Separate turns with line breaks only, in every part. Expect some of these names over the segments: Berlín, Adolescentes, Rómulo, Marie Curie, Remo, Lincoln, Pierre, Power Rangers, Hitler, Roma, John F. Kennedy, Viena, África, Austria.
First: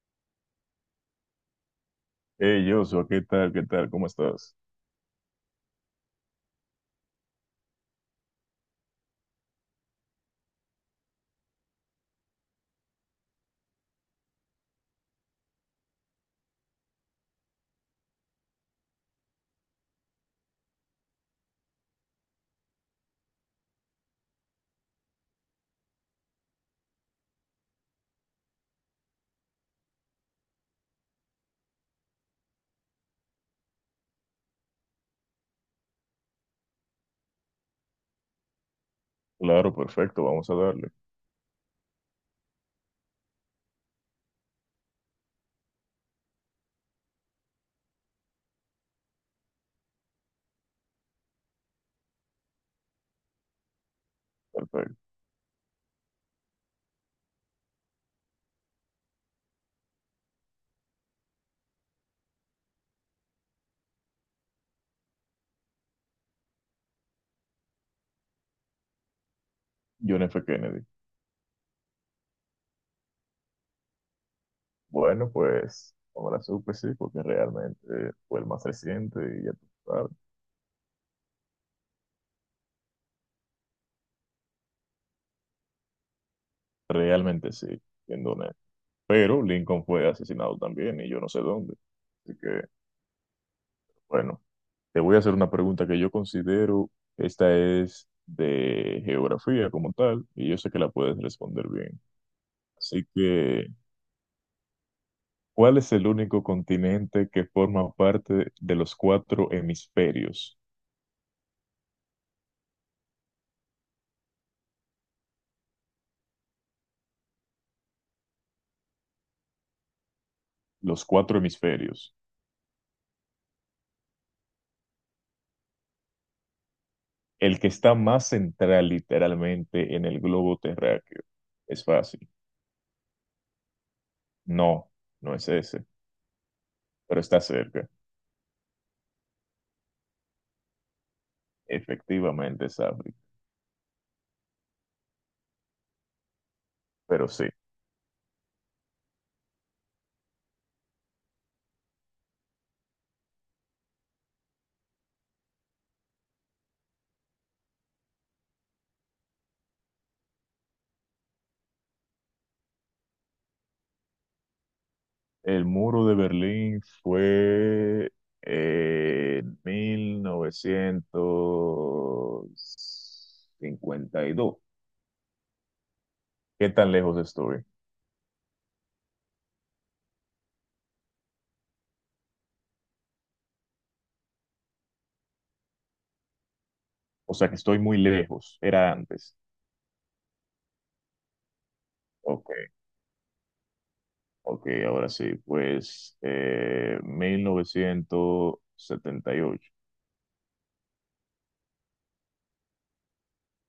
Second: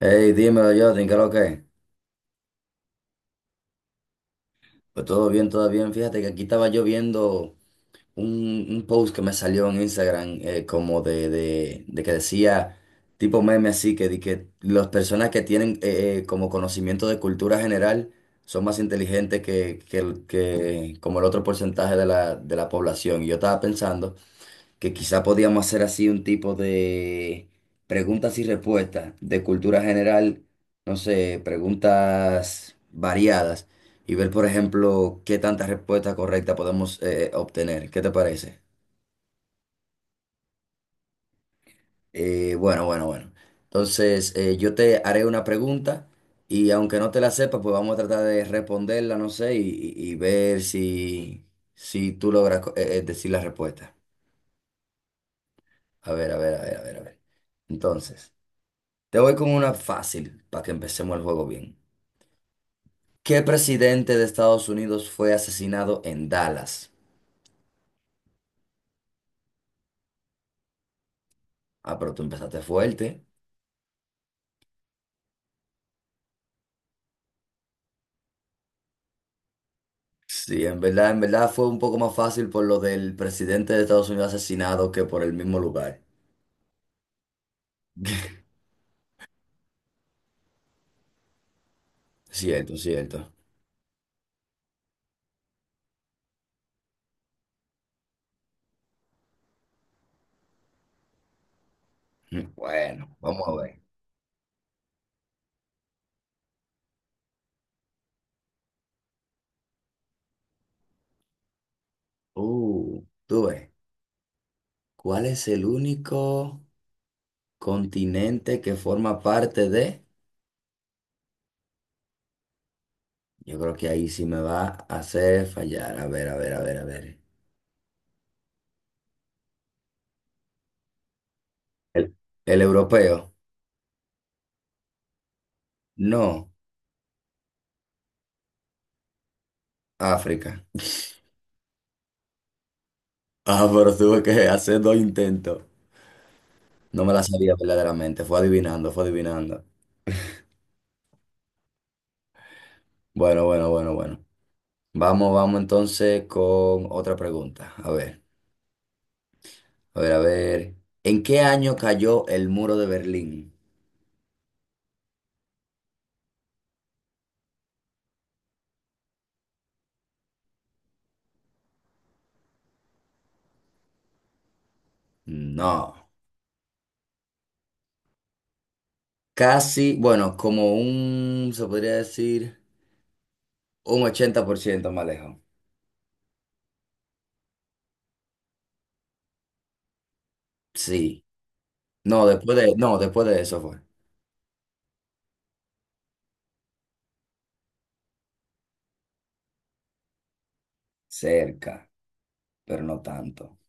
Hey, dímelo, Justin, ¿qué es lo que?
Hey, Joshua, ¿qué tal? ¿Qué tal? ¿Cómo estás?
Pues todo bien, todo bien. Fíjate que aquí estaba yo viendo un post que me salió en Instagram como de que decía, tipo meme así, que, di que las personas que tienen como conocimiento de cultura general son más inteligentes que como el otro porcentaje de la población. Y yo estaba pensando que quizá podíamos hacer así un tipo de preguntas y respuestas de cultura general, no sé, preguntas variadas y ver, por ejemplo, qué tantas respuestas correctas podemos obtener. ¿Qué te parece?
Claro, perfecto, vamos a darle.
Bueno, bueno, bueno. Entonces, yo te haré una pregunta y aunque no te la sepa, pues vamos a tratar de responderla, no sé, y, y ver si, si tú logras decir la respuesta.
Perfecto.
A ver, a ver, a ver, a ver, a ver. Entonces. Te voy con una fácil para que empecemos el juego bien. ¿Qué presidente de Estados Unidos fue asesinado en Dallas?
John F. Kennedy.
Ah, pero tú empezaste fuerte.
Bueno, pues, ahora la supe, sí, porque realmente fue el más reciente y ya tú sabes.
Sí, en verdad fue un poco más fácil por lo del presidente de Estados Unidos asesinado que por el mismo lugar.
Realmente sí, siendo honesto. Pero Lincoln fue asesinado también y yo no sé dónde. Así que,
Cierto, cierto.
bueno, te voy a hacer una pregunta que yo considero, esta es de geografía como tal, y yo sé que la puedes responder bien. Así
Bueno, vamos a
que,
ver.
¿cuál es el único continente que forma parte de los cuatro hemisferios?
Tú ves. ¿Cuál es el único continente que forma parte de?
Los cuatro hemisferios.
Yo creo que ahí sí me va a hacer fallar. A ver, a ver, a ver, a ver.
El que está más central literalmente en el globo terráqueo. Es
El,
fácil.
el europeo.
No, no es ese,
No,
pero está cerca.
África.
Efectivamente es África.
Ah, pero tuve que hacer dos intentos. No me la
Pero sí,
sabía verdaderamente. Fue adivinando, fue adivinando. Bueno, bueno, bueno, bueno. Vamos, vamos entonces con otra pregunta. A ver, a ver, a ver. ¿En qué año cayó el muro de Berlín?
el muro de Berlín fue en 1952.
No.
¿Qué tan lejos estoy?
Casi, bueno, como un, se podría decir, un 80% más lejos.
O sea que estoy muy lejos, era antes.
Sí. No,
Ok,
después de, no, después de eso fue.
ok, ahora sí, pues 1978.
Cerca, pero no tanto.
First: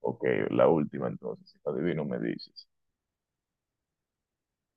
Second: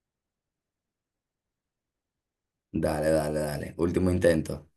Ok, la última entonces, si no adivino me dices.
Dale, dale, dale. Último intento.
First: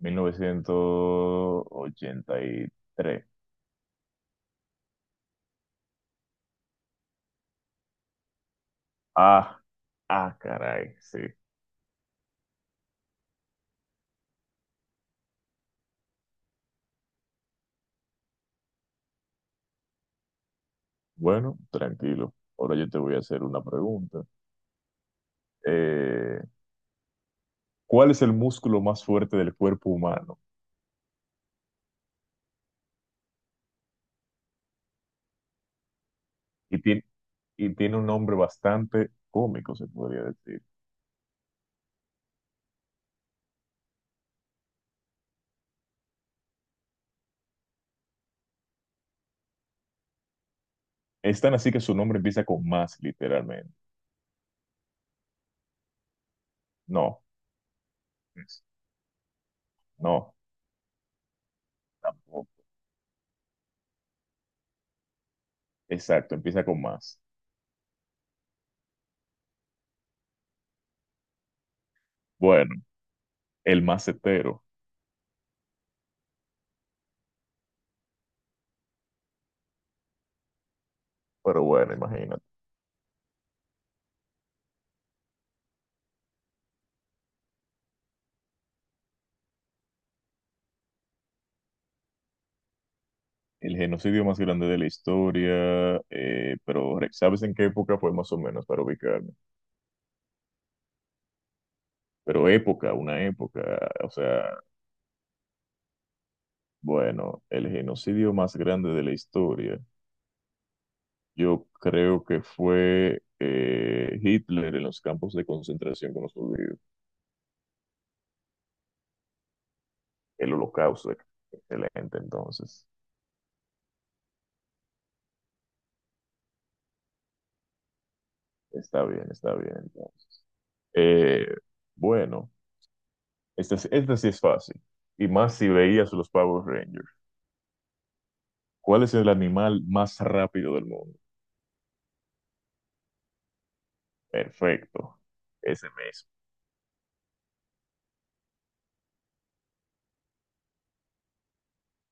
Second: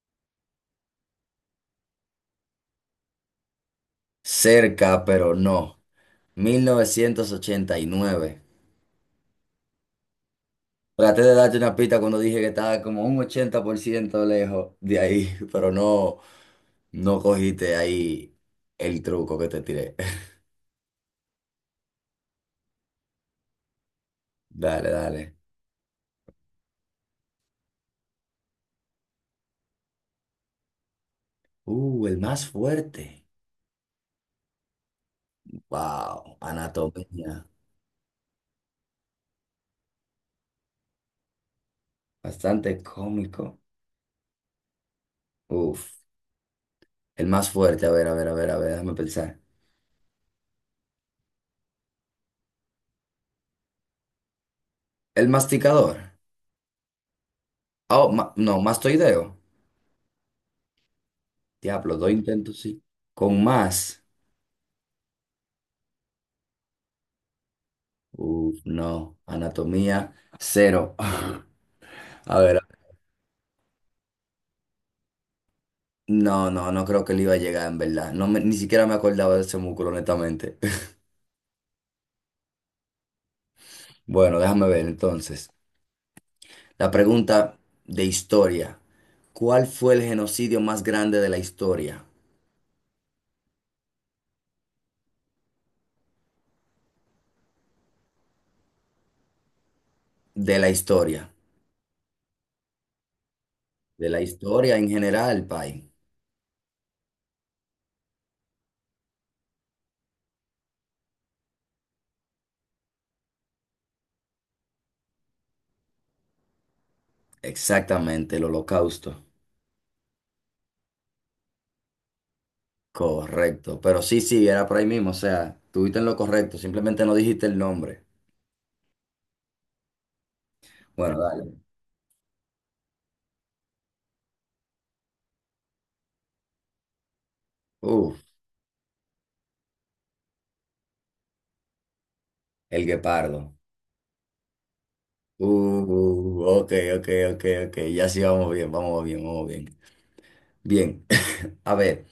1983.
Cerca, pero no. 1989.
Ah, ah, caray, sí.
Traté de darte una pista cuando dije que estaba como un 80% lejos de ahí, pero no, no cogiste ahí el truco que te tiré.
Bueno, tranquilo. Ahora yo te voy a hacer una pregunta.
Dale, dale.
Eh, ¿Cuál es el músculo más fuerte del cuerpo humano?
El más fuerte. Wow,
Y tiene,
anatomía.
y tiene un nombre bastante cómico, se podría decir.
Bastante cómico. Uf, el más fuerte. A ver, a ver, a ver, a ver, déjame pensar.
Es tan así que su nombre empieza con más, literalmente.
El masticador.
No,
Oh, no,
pues,
mastoideo.
no,
Diablo, dos intentos,
tampoco.
sí. Con más.
Exacto, empieza con más.
Uf, no, anatomía cero. A ver,
Bueno, el macetero,
no, no, no creo que le iba a llegar en verdad. Ni siquiera me acordaba de ese músculo, honestamente.
pero bueno, imagínate.
Bueno, déjame ver entonces. La pregunta de historia. ¿Cuál fue el genocidio más grande de la historia?
El genocidio más grande de la historia, pero ¿sabes en qué época fue más o menos para ubicarme?
De la historia.
Pero época, una época,
De
o
la
sea,
historia en general, Pai.
bueno, el genocidio más grande de la historia, yo creo que fue Hitler en los campos de concentración con los judíos,
Exactamente, el holocausto.
el holocausto, excelente entonces.
Correcto. Pero sí, sí, era por ahí mismo. O sea, tuviste en lo correcto. Simplemente no dijiste el nombre.
Está bien, entonces.
Bueno, dale.
Eh, bueno, esta sí es fácil. Y más si veías los Power Rangers.
Uf,
¿Cuál es el animal más rápido del mundo?
el guepardo.
Perfecto. Ese mismo.
Ok, ok, ok, ok. Ya sí vamos bien, vamos bien, vamos bien. Bien. A ver,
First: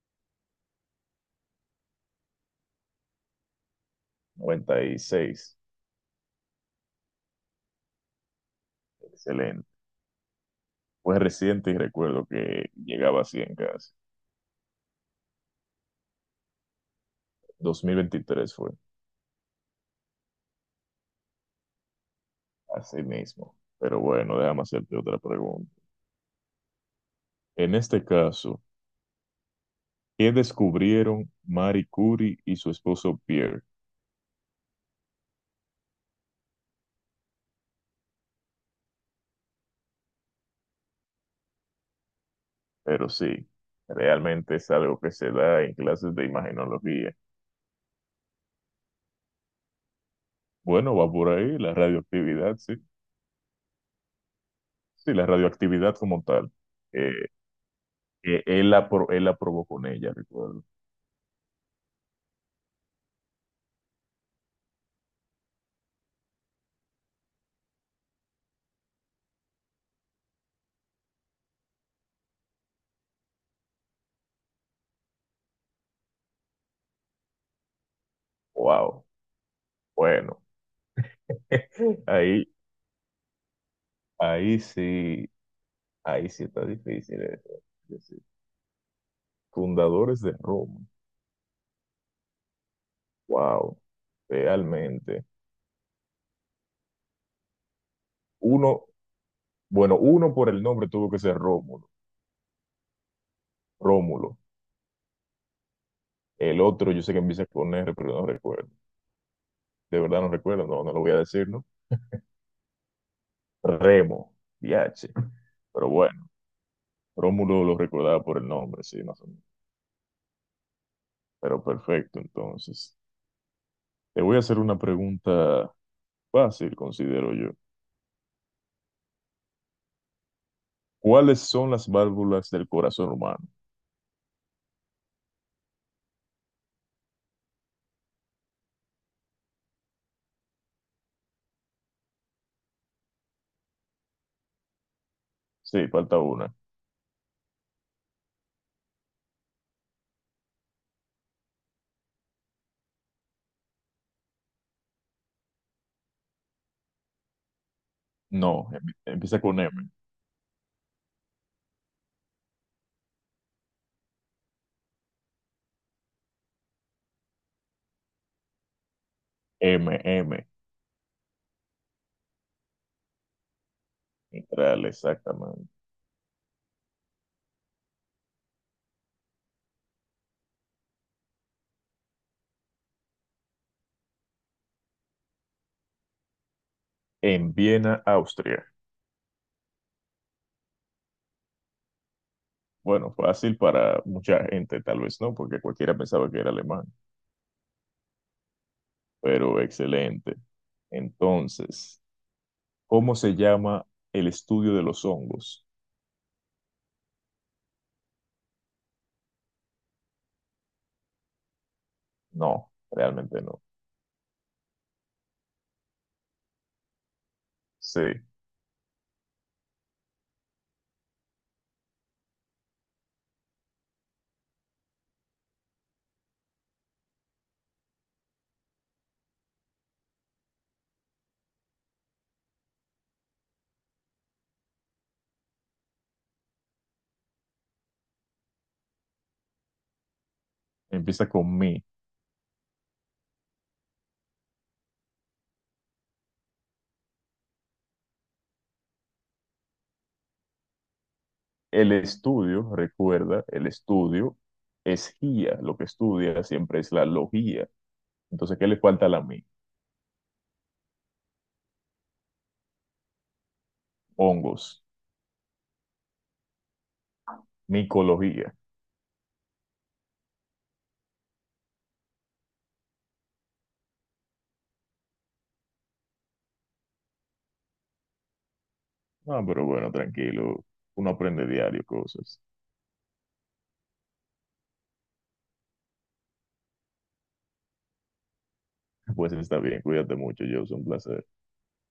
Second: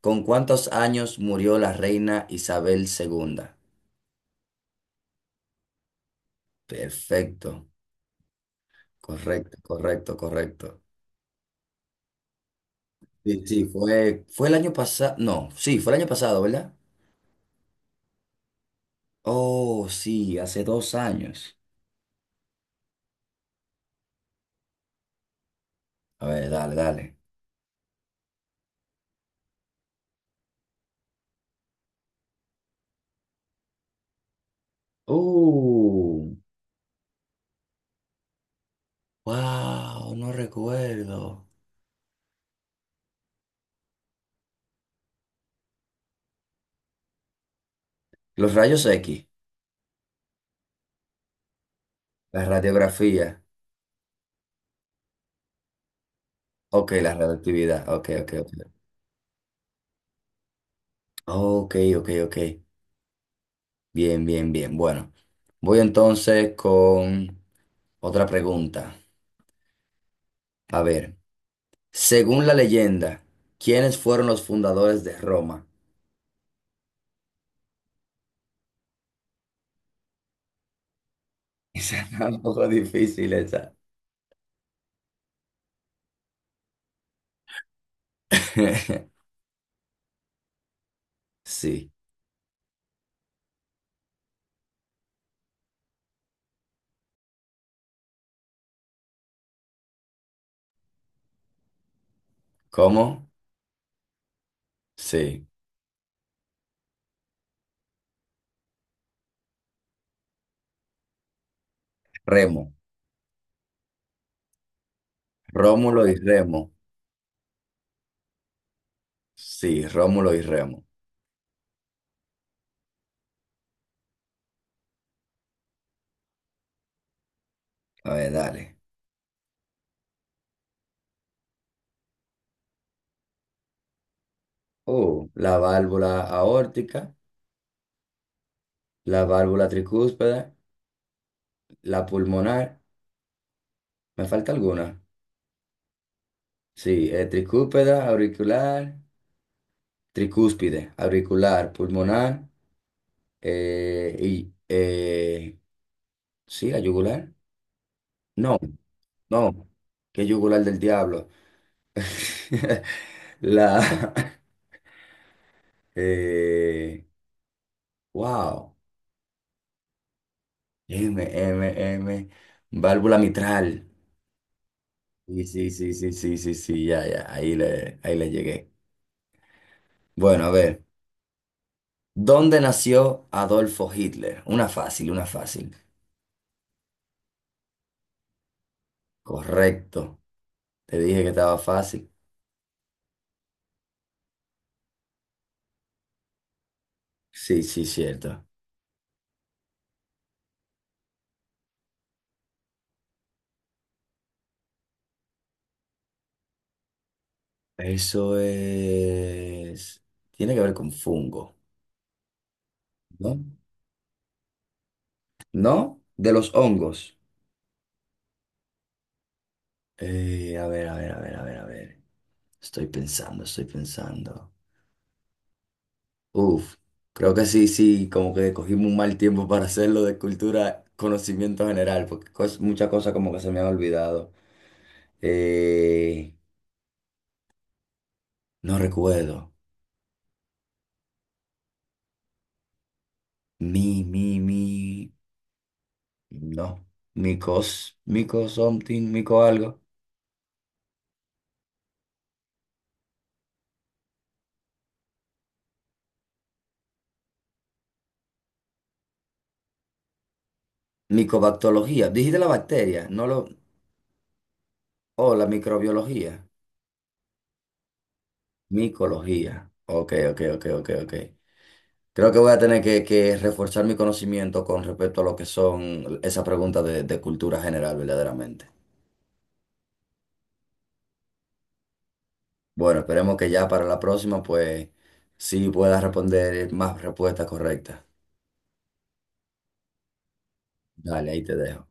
¿Con cuántos años murió la reina Isabel II?
96.
Perfecto. Correcto,
Excelente.
correcto, correcto.
Fue reciente y recuerdo que llegaba a
Sí,
100
sí,
casi.
fue el año pasado. No, sí, fue el año pasado, ¿verdad?
2023 fue.
Oh, sí, hace 2 años.
Así mismo. Pero bueno, déjame hacerte otra pregunta.
A ver, dale, dale.
En este caso, ¿qué descubrieron Marie Curie y su esposo Pierre?
Uh, wow, no recuerdo.
Pero sí, realmente es algo que se da en clases de imagenología.
Los rayos X,
Bueno, va por ahí la
la
radioactividad, sí.
radiografía.
Sí, la radioactividad como tal.
Ok, la
Eh,
radioactividad. Ok, ok, ok.
él la probó con ella, recuerdo.
Ok, ok, ok. Bien, bien, bien. Bueno, voy entonces con otra pregunta. A ver, según la leyenda, ¿quiénes fueron los fundadores de Roma?
Wow. Bueno,
Esa está un
ahí,
poco difícil esa.
ahí sí, ahí sí está difícil eso. Es decir, fundadores de Roma.
Sí.
Wow. Realmente. Uno, bueno, uno por el nombre tuvo que ser Rómulo.
¿Cómo?
Rómulo.
Sí.
El otro, yo sé que empieza con R, pero no recuerdo. De verdad no recuerdo, no, no lo voy a decir, ¿no?
Remo.
Remo, DH. Pero
Rómulo y
bueno,
Remo.
Rómulo lo recordaba por el nombre, sí, más o menos.
Sí, Rómulo y Remo.
Pero perfecto, entonces. Te voy a hacer una pregunta fácil, considero yo.
A ver, dale.
¿Cuáles son las válvulas del corazón humano?
Oh, la válvula aórtica, la válvula tricúspide, la pulmonar. ¿Me falta alguna?
Sí, falta una.
Sí, tricúpeda, auricular, tricúspide, auricular, pulmonar, y sí, la yugular. No,
No, empieza con
no,
M.
qué yugular del diablo. La, eh, wow,
M, M.
M, M, M, válvula mitral.
Mitral,
Sí,
exactamente.
sí, sí, sí, sí, sí, sí, ya, ya, ahí le llegué. Bueno, a ver, ¿dónde nació Adolfo Hitler? Una fácil, una fácil.
En Viena, Austria.
Correcto. Te dije que estaba fácil.
Bueno, fácil para mucha gente, tal vez no, porque cualquiera pensaba que era alemán,
Sí, sí, cierto.
pero excelente. Entonces, ¿cómo se llama el estudio de los hongos?
Eso es. Tiene que ver con fungo,
No,
¿no?
realmente no.
¿No? De los hongos.
Sí,
A ver, a ver, a ver, a ver, a ver. Estoy pensando, estoy pensando. Uf, creo que sí, sí, como que cogimos un mal tiempo para hacerlo de cultura, conocimiento general, porque muchas cosas como que se me han olvidado. Eh, no recuerdo.
empieza con mi.
Mi, mi, mi. No. Micos, mico something, mico algo.
El estudio, recuerda, el estudio es guía. Lo que estudia siempre es la logía. Entonces, ¿qué le falta a la mi?
Micobactología. Dijiste la bacteria, no lo.
Hongos,
Oh, la microbiología.
micología.
Micología. Ok, ok, ok, ok, ok. Creo que voy a tener que reforzar mi conocimiento con respecto a lo que son esas preguntas de cultura general, verdaderamente.
Ah, pero bueno, tranquilo. Uno aprende diario cosas.
Bueno, esperemos que ya para la próxima, pues, sí puedas responder más respuestas correctas.
Pues está bien, cuídate mucho, yo, un placer.
Dale, ahí te dejo.